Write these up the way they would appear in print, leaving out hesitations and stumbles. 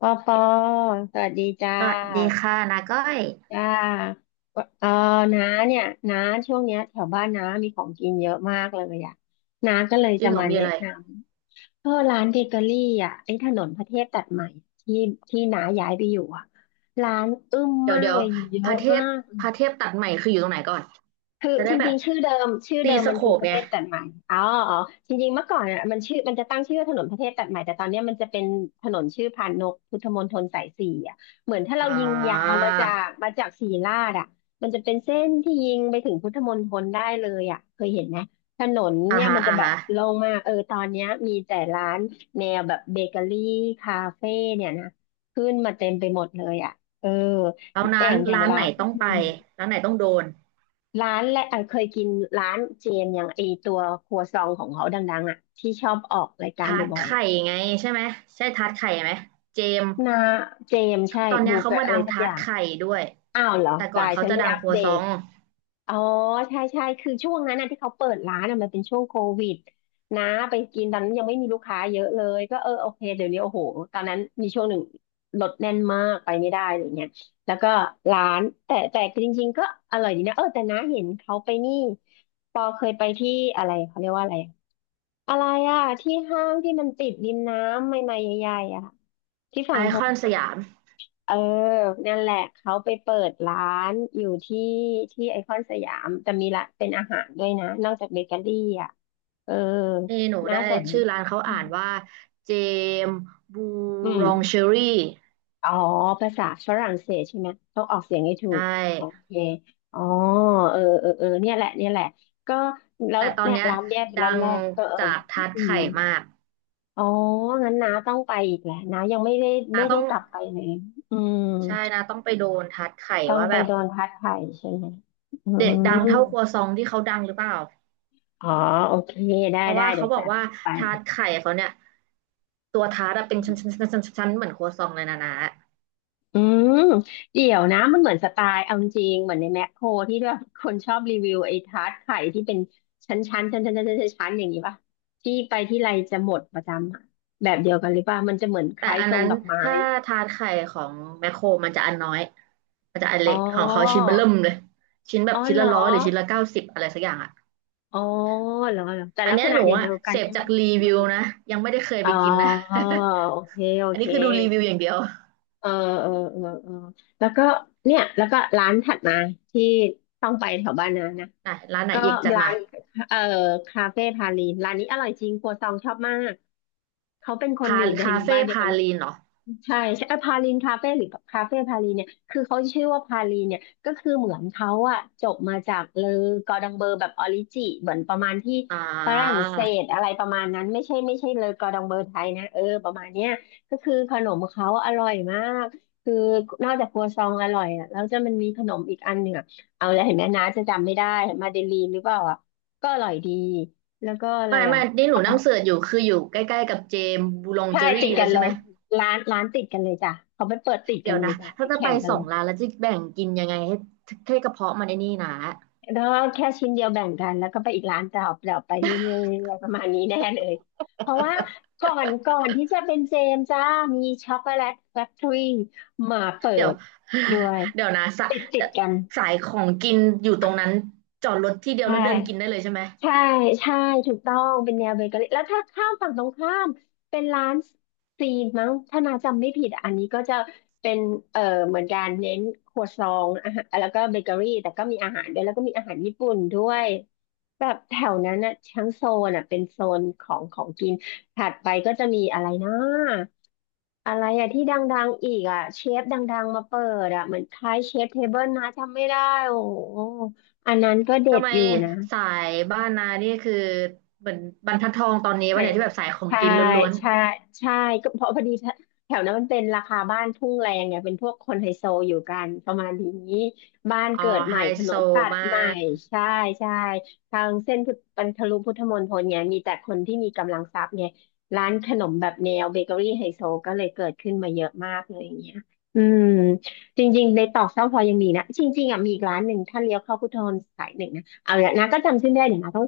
ปอปอสวัสดีจ้สวัสดีา ค่ะนาก้อยจ้าเออน้าเนี่ย น้าช่วงเนี้ยแถวบ้านน้ามีของกินเยอะมากเลยอ่ะน้าก็เลยจริจะงเหรอมามีแนะอะไรนำเออร้านเบเกอรี่อ่ะไอ้ถนนพระเทพตัดใหม่ที่ที่น้าย้ายไปอยู่อ่ะร้านอึ้มเดี๋ยวมากเดี๋ยวเลยเยพอะระเทมาพก พระเทพตัดใหม่คืออยู่ตรงไหนก่อนคือจะจได้แบริบงๆชื่อเดิมชื่อตีเดิมสมันโคคือปประไงเทศตัดใหม่อ๋ออ๋อจริงๆเมื่อก่อนอ่ะมันชื่อมันจะตั้งชื่อว่าถนนประเทศตัดใหม่แต่ตอนเนี้ยมันจะเป็นถนนชื่อพานนกพุทธมณฑลสายสี่อ่ะเหมือนถ้าเราอ่ยิงยาวามาจากศรีราชอ่ะมันจะเป็นเส้นที่ยิงไปถึงพุทธมณฑลได้เลยอ่ะเคยเห็นไหมถนนอ่าเนี่ยฮะมันจะอ่าแบบฮะโล่งมากเออตอนเนี้ยมีแต่ร้านแนวแบบเบเกอรี่คาเฟ่เนี่ยนะขึ้นมาเต็มไปหมดเลยอ่ะเออแล้วอร้านย่างอย่างร้านละ ไหนต้องไปร้านไหนต้องโดนร้านและเคยกินร้านเจนอย่างไอตัวครัวซองของเขาดังๆอ่ะที่ชอบออกรายการทาร์ตบ่อยๆไข่อ่ะไงใช่ไหมใช่ทาร์ตไข่ไหมเจมส์นาเจมใช่ตอนเนี้บูยเกเขาอร์มาอะดัไรงสักทาอร์ตย่างไข่ด้วยอ้าวเหรอแต่ก่อกานยเขาฉันจะไม่ดังอัปครัวเดซอต งอ๋อใช่ใช่คือช่วงนั้นนะที่เขาเปิดร้านน่ะมันเป็นช่วงโควิดนะไปกินตอนนั้นยังไม่มีลูกค้าเยอะเลยก็เออโอเคเดี๋ยวนี้โอ้โหตอนนั้นมีช่วงหนึ่งรถแน่นมากไปไม่ได้อะไรเงี้ยแล้วก็ร้านแต่จริงๆก็อร่อยดีนะเออแต่น้าเห็นเขาไปนี่ปอเคยไปที่อะไรเขาเรียกว่าอะไรอะไรอะที่ห้างที่มันติดริมน้ำใหม่ๆใหญ่ๆอะที่ไอฝั่งท คอนสยามเออนั่นแหละเขาไปเปิดร้านอยู่ที่ไอคอนสยามแต่มีละเป็นอาหารด้วยนะนอกจากเบเกอรี่อ่ะเออนี่หนูน่าได้สนชื่อร้านเขาอือ่ามนว่าเจมส์บูอืมรองเชอรี่ อ๋อภาษาฝรั่งเศสใช่ไหมต้องออกเสียงให้ถูใชกโอ่ เคอ๋อเออเออเออเนี่ยแหละเนี่ยแหละก็แล้วแต่ตอนเนี่ยเนี้ยร้านแยกดัร้านงแรกก็เออจากทัดอืมไข่มากอ๋องั้นน้าต้องไปอีกแหละน้ายังไม่ได้ไม่นาได้ต้องกลับไปเลยอืม ใช่นาต้องไปโดนทัดไข่ต้องว่าไปแบบโดนพัดไข่ใช่ไหมอืเด็ดดังมเท่าครัวซองที่เขาดังหรือเปล่าอ๋อโอเคได้เพราะได้ว่าเดี๋เขายวบอจักดว่าไปทาร์ตไข่เขาเนี่ยตัวทาร์ตอะเป็นชั้นชั้นชั้นชั้นชั้นเหมือนครัวซองเลยนะนะอืมเดี๋ยวนะ มันเหมือนสไตล์เอาจริงๆเหมือนในแมคโครที่แบบคนชอบรีวิวไอ้ทาร์ตไข่ที่เป็นชั้นๆชั้นๆชั้นๆชั้นๆชั้นๆอย่างนี้ป่ะ ที่ไปที่ไรจะหมดประจำอะแบบเดียวกันหรือป่ะมันจะเหมือนคแต่ล้ายอันทรงนั้นดอกไม้ ถ้าทาร์ตไข่ของแมคโครมันจะอันน้อย มันจะอันอ๋เล็อ กของเขาชิ้นเบิ่มเลยชิ้นแบอ๋บอชิ้นเหรละอ 100หรือชิ้นละ90อะไรสักอย่างอะอ๋อเหรอเหรอแต่อันลักเนี้ษยณะหนูเดีอะยวๆกัเสนพใช่ไหม จากรีวิวนะยังไม่ได้เคยอ๋ไปอ กินนะ โอเคโอ อันเค นี้คือดูรีวิวอย่างเดียวเออเออเออเออแล้วก็เนี่ยแล้วก็ร้านถัดมาที่ต้องไปแถวบ้านนะนะไหนร้านไหนก็อีกจัดร้ามานเออคาเฟ่พาลีนร้านนี้อร่อยจริงครัวซองชอบมากเขาเป็นคนพาอยู่ในคาหมู่เฟ่บ้านเดียวพากัน ลีนเหรอ ใช่ใช่พาลินคาเฟ่หรือคาเฟ่พาลินเนี่ยคือเขาชื่อว่าพาลินเนี่ยก็คือเหมือนเขาอะจบมาจากเลอกอร์ดองเบอร์แบบออริจิเหมือนประมาณที่อ่ฝรั่งาเศสอะไรประมาณนั้นไม่ใช่เลอกอร์ดองเบอร์ไทยนะเออประมาณเนี้ยก็คือขนมเขาอร่อยมากคือนอกจากครัวซองอร่อยอะแล้วจะมันมีขนมอีกอันหนึ่งอะเอาแล้วเห็นไหมนะจะจำไม่ได้มาเดลีนหรือเปล่าอะก็อร่อยดีแล้วก็อะไรไม่อะ ไม่นี่หนูนั่งเสิร์ชอยู่คืออยู่ใกล้ๆกับเจมส์บูลองใช่เจอรี่ติดเลกัยนเลใช่ไหม ยร้านติดกันเลยจ้ะเขาไปเปิดติดเดี๋กัยนวเลยนะจ้ะไปถ้าจะไปแข่งกันสอเลงยร้านแล้วจะแบ่งกินยังไงให้ให้กระเพาะมันไอ้นี่นะ แล้วก็แค่ชิ้นเดียวแบ่งกันแล้วก็ไปอีกร้านต่อเปล่าไปเรื่ อยๆประมาณนี้แน่เลยเพราะว่าก่อนที่จะเป็นเจมส์จ้ามีช็อกโกแลตแฟคทอรี่มาเปิเดี๋ยว ด ด้วยเดี๋ยวนะสะติดกันสายของกินอยู่ตรงนั้นจอดรถที่เดียวใช่ แล้วเดินกินได้เลยใช่ไหม ใช่ใช่ถูกต้องเป็นแนวเบเกอรี่แล้วถ้าข้ามฝั่งตรงข้ามเป็นร้านซีนมั้งถ้านาจำไม่ผิดอะอันนี้ก็จะเป็นเอ่อเหมือนกันเน้นครัวซองอาหารแล้วก็เบเกอรี่แต่ก็มีอาหารด้วยแล้วก็มีอาหารญี่ปุ่นด้วยแบบแถวนั้นอะทั้งโซนอะเป็นโซนของของกินถัดไปก็จะมีอะไรนะอะไรอะที่ดังๆอีกอะเชฟดังๆมาเปิดอะเหมือนคล้ายเชฟเทเบิลนะจำไม่ได้โอ้โหอันนั้นก็เด็ทำดไมอยู่นะ สายบ้านนานี่คือเหมือนบรรทัดทองตอนนี้ใช่วะเนี่ยที่แบบสายของใช่กินล้วน ใช่ใช่ก็เพราะพอดีแถวนั้นมันเป็นราคาบ้านทุ่งแรงไงเป็นพวกคนไฮโซอยู่กันประมาณนี้บ้านอ๋อเกิดใหไฮม่ถนโซนตัดมาใหม่กใช่ใช่ทางเส้นพุทธบรรพลุพุทธมณฑลไงมีแต่คนที่มีกำลังทรัพย์ไงร้านขนมแบบแนวเบเกอรี่ไฮโซก็เลยเกิดขึ้นมาเยอะมากเลยอย่างเงี้ยอืมจริงๆในตอกเสาพลอยยังมีนะจริงๆอ่ะมีอีกร้านหนึ่งถ้าเลี้ยวเข้าพุทธมณฑลสายหนึ่งนะเอาละนะก็จำชื่อไม่ได้เดี๋ยวนะต้อง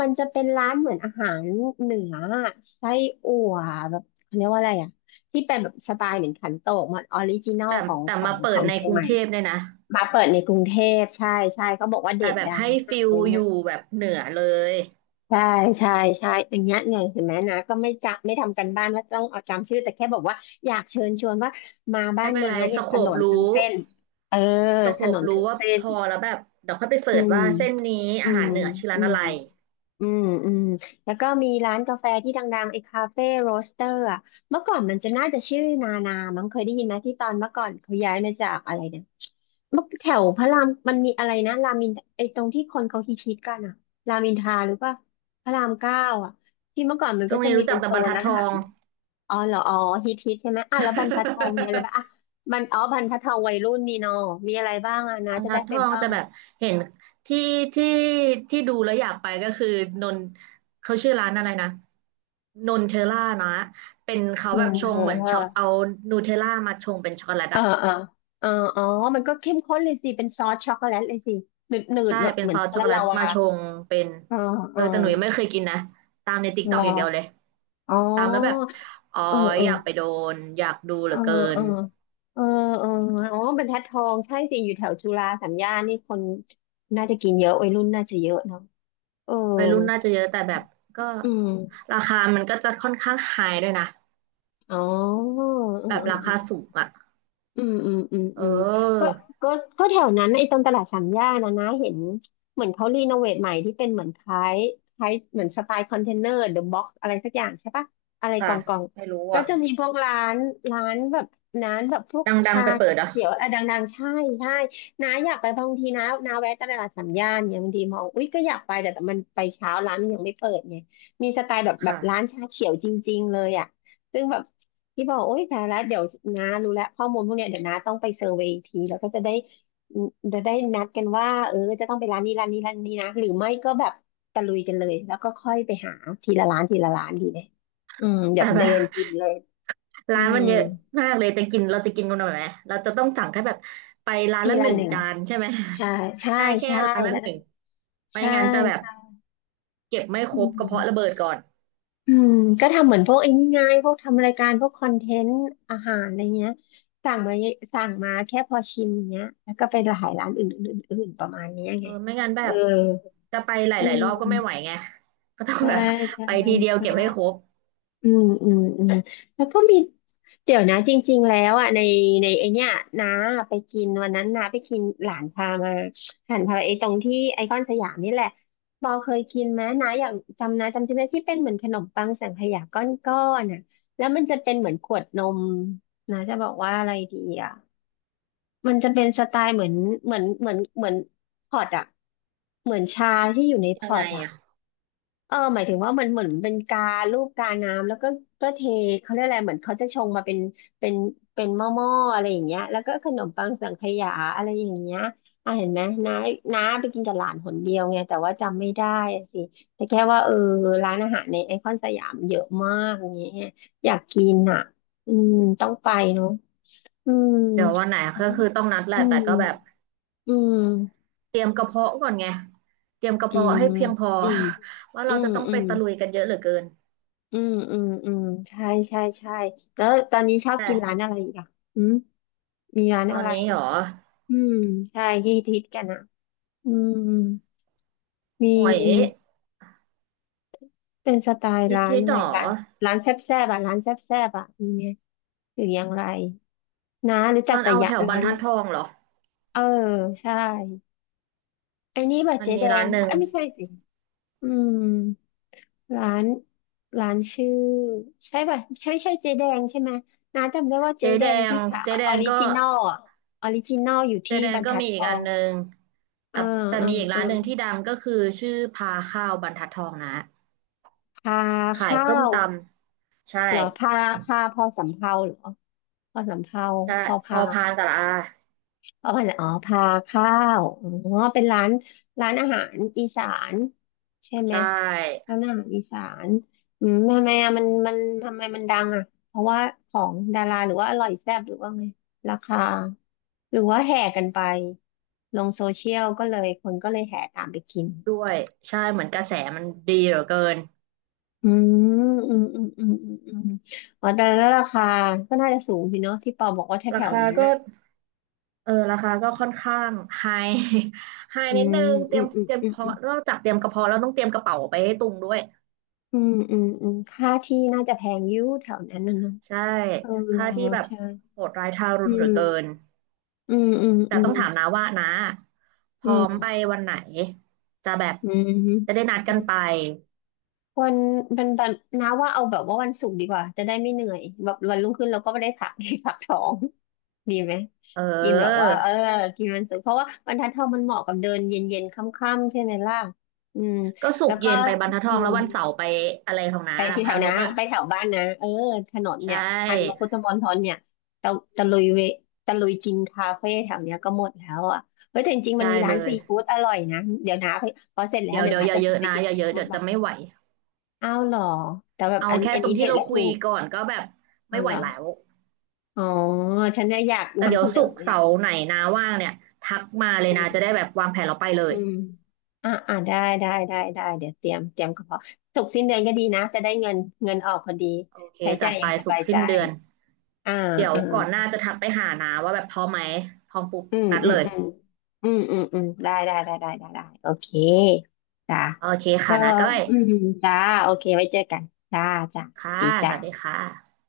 มันจะเป็นร้านเหมือนอาหารเหนือไส้อั่วแบบเขาเรียกว่าอะไรอ่ะที่เป็นแบบสไตล์เหมือนขันโตกมันออริจินอลแต่ของแต่ขอมางเปิขอดงในเชียกงรุใหงม่เทพเนี่ยนะมาเปิดในกรุงเทพใช่ใช่เขาบอกว่าแต่เด็ดแบบดังให้มาฟิกอะลไรอเงี้ยู่ยแบบเหนือเลยใช่ใช่ใช่อันเนี้ยเนี่ยเห็นไหมนะก็ไม่จำไม่ทำกันบ้านว่าต้องเอาจำชื่อแต่แค่บอกว่าอยากเชิญชวนว่ามาบ้าไม่นเป็นน้าไรเนี่สยถโคนปนทั้งรู้เส้นเออสโคถนปนรู้ทั้งว่าเส้พน อแล้วแบบเดี๋ยวค่อยไปเสิอืร์ชมว่าเส้นนี้อือามหารเหนือชื่อร้าอืนมอะไรอืมอืมแล้วก็มีร้านกาแฟที่ดังๆไอ้คาเฟ่โรสเตอร์อ่ะเมื่อก่อนมันจะน่าจะชื่อนานามั้งเคยได้ยินไหมที่ตอนเมื่อก่อนเขาย้ายมาจากอะไรเนี่ยเมื่อแถวพระรามมันมีอะไรนะรามินไอ้ตรงที่คนเขาฮิตๆกันอ่ะรามินทราหรือว่าพระรามเก้าอ่ะที่เมื่อก่อนมันช่วก็งจะนี้มีรู้จัเป็กนแต่โซบรรนทัดร้าทนอาอหาง รอ๋อเหรออ๋อฮิตฮิตใช่ไหมอ่ะแล้วบรรทัดทองมีอะไรบ้างอ่ะบันอ๋อบรรทัดทองวัยรุ่นนี่เนอะมีอะไรบ้างอ่ะ บนะรรจะทัได้ดทไปองบ้าจะงแบบเห็นที่ที่ที่ดูแล้วอยากไปก็คือนนเขาชื่อร้านอะไรนะนนเทลล่านะเป็นเขานแบบนชงทา เหมือนช็อกเอานูเทลล่ามาชงเป็นช็อกโกแลตเอออะ เออเอออ๋อมันก็เข้มข้นเลยสิเป็นซอสช็อกโกแลตเลยสิหนืดหนืดใช่แบบเป็นเหมือซนอช็สอกโกช็อแลกโกตแลลาตวามาชงเป็นเออเอเอออแต่หนูยังไม่เคยกินนะตามในติ๊กเหต็รอกออย่างเดียวเลยอ๋อตามแล้วแบบอ๋อเออเอออยากไปโดนอยากดูเหเอลืออเกิเอนอเออเอออ๋อเป็นแพทัดทองใช่สิอยู่แถวจุฬาสามย่านนี่คนน่าจะกินเยอะวัยรุ่นน่าจะเยอะเนาะเออวัยรุ่นน่าจะเยอะแต่แบบก็อืมราคามันก็จะค่อนข้างไฮด้วยนะอ๋อเออเออแบบราเออ คาสูงอ่ะอืมอืมอืมเอืมก็ออก็ก็แถวนั้นไอ้ตรงตลาดสามย่านนะเห็นเหมือนเขารีโนเวทใหม่ที่เป็นเหมือนคล้ายคล้ายเหมือนสไตล์คอนเทนเนอร์เดอะบ็อกซ์อะไรสักอย่างใช่ปะอะไรกล่ค่ะองกล่องไม่รู้ก็อ่ะจะมีพวกร้านร้านแบบร้านแบบพวกดังชาๆไปเปิดอ่ะเขียวอะไรดังๆใช่ใช่น้าอยากไปบางทีนะน้าแวะตลาดสามย่านเนี่ยบางทีมองอุ๊ยก็อยากไปแต่มันไปเช้าร้านมันยังไม่เปิดไงมีสไตล์แบบค่ะร้านชาเขียวจริงๆเลยอ่ะซึ่งแบบ ที่บอกโอ๊ยแต่แล้วเดี๋ยวนารู้แล้วข้อมูลพวกเนี้ยเดี๋ยวนาต้องไปเซอร์เวย์อีกทีแล้วก็จะได้จะได้นัดกันว่าเออจะต้องไปร้านนี้ร้านนี้ร้านนี้นะหรือไม่ก็แบบตะลุยกันเลยแล้วก็ค่อยไปหาทีละร้านทีละร้านดีไหมอืมแบแต่บแบเดิบ นกินเลย อืร้านมันมเยอะมากเลยจะกินเราจะกินกันหน่อยไหมเราจะต้องสั่งแค่แบบไปร้านทีละหละนึ่งหนึ่งจานใช่ไหม ใช่ใช่ ได้แค่ใช่ร้านละแล้วหก็นึ่งไม่ใช่งั้นจะแบบ ใช่เก็บไม่คอืรบกระม เพาะระเบิดก่อนอืมก็ทำเหมือนพวกไอ้นี่ไงพวกทำรายการพวกคอนเทนต์อาหารอะไรเงี้ยสั่งมาสั่งมาแค่พอชิมเงี้ยแล้วก็ไปหลายร้านอื่นๆอื่นๆประมาณเนี้ยเอไงอไม่งั้นแบเออบจะไปหอืลายมๆรอบก็ไม่ไหวไงก็ต้องใช่แบบ ใช่ ไปทีเดียวใช่ เก็บให้ครบอืมอืมอืมแล้วก็มีเดี๋ยวนะจริงๆแล้วอ่ะในไอเนี้ยน้าไปกินวันนั้นน้าไปกินหลานพามาหลานพาไปไอตรงที่ไอคอนสยามนี่แหละบอเคยกินไหมน้าอยากจำนะจำใช่ไหมที่เป็นเหมือนขนมปังสังขยาก้อนๆน่ะแล้วมันจะเป็นเหมือนขวดนมนะจะบอกว่าอะไรดีอ่ะมันจะเป็นสไตล์เหมือนเหมือนเหมือนเหมือนพอร์ตอ่ะเหมือนชาที่อยู่ในพยังอไงร์ตอ่ะ อ่ะเออหมายถึงว่าเหมือนเป็นกาลูกกาน้ำแล้วก็ก็เทเขาเรียกอะไรเหมือนเขาจะชงมาเป็นเป็นหม้ออะไรอย่างเงี้ยแล้วก็ขนมปังสังขยาอะไรอย่างเงี้ยอ่ะเห็นไหมน้าน้าไปกินกับหลานหนเดียวไงแต่ว่าจำไม่ได้อะสิแต่แค่ว่าเออร้านอาหารในไอคอนสยามเยอะมากอย่างเงี้ยอยากกินอ่ะอืมต้องไปเนาะอืมเดี๋ยววันไหนก็คือต้องนัดแหอืละแต่ก็แบบมอืมเตรียมกระเพาะก่อนไงเตรียมกระอืเพาะมให้เพียงพอ อืม ว่าอืเรามจะต้องอืไปม ตะลุยกันเยอะเหลือเกินอืมอืมอืมใช่ใช่ใช่แล้วตอนนี้ชอบแต่กินร้านอะไรอีกอ่ะอืมมีร้านตออะนไรนี้หรออืมใช่ที่ฮิตกันอ่ะอืมมีโอ้ยเป็นสไตล์นิดร้านทิดอะหไรรอร้านแซ่บแซ่บอ่ะร้านแซ่บแซ่บอ่ะมีไหมหรืออย่างไรนะรู้จักร้านแต่เอายะแถวบร้ารรนทัดทองเหรอเออใช่ไอ้นี่บะมันเจ๊มีแดร้างนหปะนึ่งเอ้ยไม่ใช่สิอืม ร้านร้านชื่อใช่ป่ะใช่ใช่เจ๊แดงใช่ไหมน้าจำได้ว่าเจ๊เจ๊แดแดงงที่ขายเจ๊แดอองริก็ จินอลอะออริจินอลอยู่เจที่แดบนรรก็ทัดมีทอีกออันงหนึ่งแต่อ่าแต่อมีอีกร้านหนึ่ง่าที่ดังก็คือชื่อพาข้าวบรรทัดทองนะอ่าพาขายข้าส้มวตำใช่เหรอพาพอสำเภาเหรอพอสำเภาใช่พอพพาอน พานตะละอาอ๋ออ๋อพาข้าวอ๋อเป็นร้านร้านอาหารอีสานใช่ไหใชม่ร้านอาหารอีสานอืมทำไมอะมันทำไมมันดังอ่ะเพราะว่าของดาราหรือว่าอร่อยแซ่บหรือว่าไงราคาหรือว่าแห่กันไปลงโซเชียลก็เลยคนก็เลยแห่ตามไปกินด้วยใช่เหมือนกระแสมันดีเหลือเกินอืมอืมอืมอืมอืมอืมอ๋อแต่แล้วราคาก็น่าจะสูงสิเนอะที่ปอบอกว่าแถราวๆคานั้นก็นะเออราคาก็ค่อนข้างไฮไฮ อื นิดมนึงเตอืรียมมอืมเตรียมอืเพาะม นอกจากเตรียมกระเพาะแล้วต้องเตรียมกระเป๋าไปให้ตุงด้วยอืมอืมอืมค่าที่น่าจะแพงอยิ่แถวนั้นน่ะเนาะใช่เออค่าที่แบบใช่โหดร้ายทารุอืณเหลืมอเกิน อืมอืมแต่อืต้มองถามน้าว่าน้าพอืร้อมมไปวันไหนจะแบบอืมจะได้นัดอืกันมไปวันวันนะว่าเอาแบบว่าวันศุกร์ดีกว่าจะได้ไม่เหนื่อยแบบวันรุ่งขึ้นเราก็ไม่ได้พัก พักท้องดีไหมเอกินแบบว่าอเออกินวันศุกร์เพราะว่าบรรทัดทองมันเหมาะกับเดินเย็นๆค่ำๆใช่ไหมล่ะอืมก็ศุแล้กวร์ก็เย็นไปบรรทัดทอืองแล้ม ววันเสาร์ไปอะไรของน้าไปนะที่แถพัวนนนะกอะไปแถวบ้านนะเออถนนใชเนี่ยพันก่พุทธมณฑลเนี่ยตะตะลุยเวตะลุยกินคาเฟ่แถวเนี้ยก็หมดแล้วอ่ะเฮ้ยแต่จริงๆมัได้นมีเลร้านยซีฟู้ดอร่อยนะ เดี๋ยวนะไปพอเสร็จแล้วเดี๋ยวเดี๋ยวเดี๋ยวนะอย่าจะเยพาอะไปนะกินอย่าซีเยอะฟู้เดี๋ดยวจะบ้างไม่ไหวอ้าวเหรอ แต่แบบเอาอันแค่อันตรนี้งที่เด็ดเราและคุถูยก ก่อนก็แบบอ้าไม่วไหวเหรอแล้วอ๋อฉันเนี่ยอยากแต่เดี๋นำยเสวนอศุกร์ไงเสาร์ไหนนาว่างเนี่ยทักมาเลยอืนะมจะได้แบบวางแผนเราไปเลอืยม อ่ะอ่ะได้ได้ได้ได้เดี๋ยวเตรียมกระเพาสุกร์สิ้นเดือนก็ดีนะจะได้เงินเงินออกพอดีโอเคใช้จัจ่ายดอไปย่างสศุบากยร์ใจสิ้นเดือนอ่าเดี๋ยวก่อนหน้าอ่า จะทักไปหานาว่าแบบพร้อมไหมพร้อมปุ๊บอืมนัดอืเลมย อืมอืมอืมอืมได้ได้ได้ได้ได้ได้โอเคจ้าโอเคก็ค่ะนะก้อยอืมจ้าโอเคไว้เจอกันจ้าจ้าค่ะดีสจ้าวัสดีค่ะ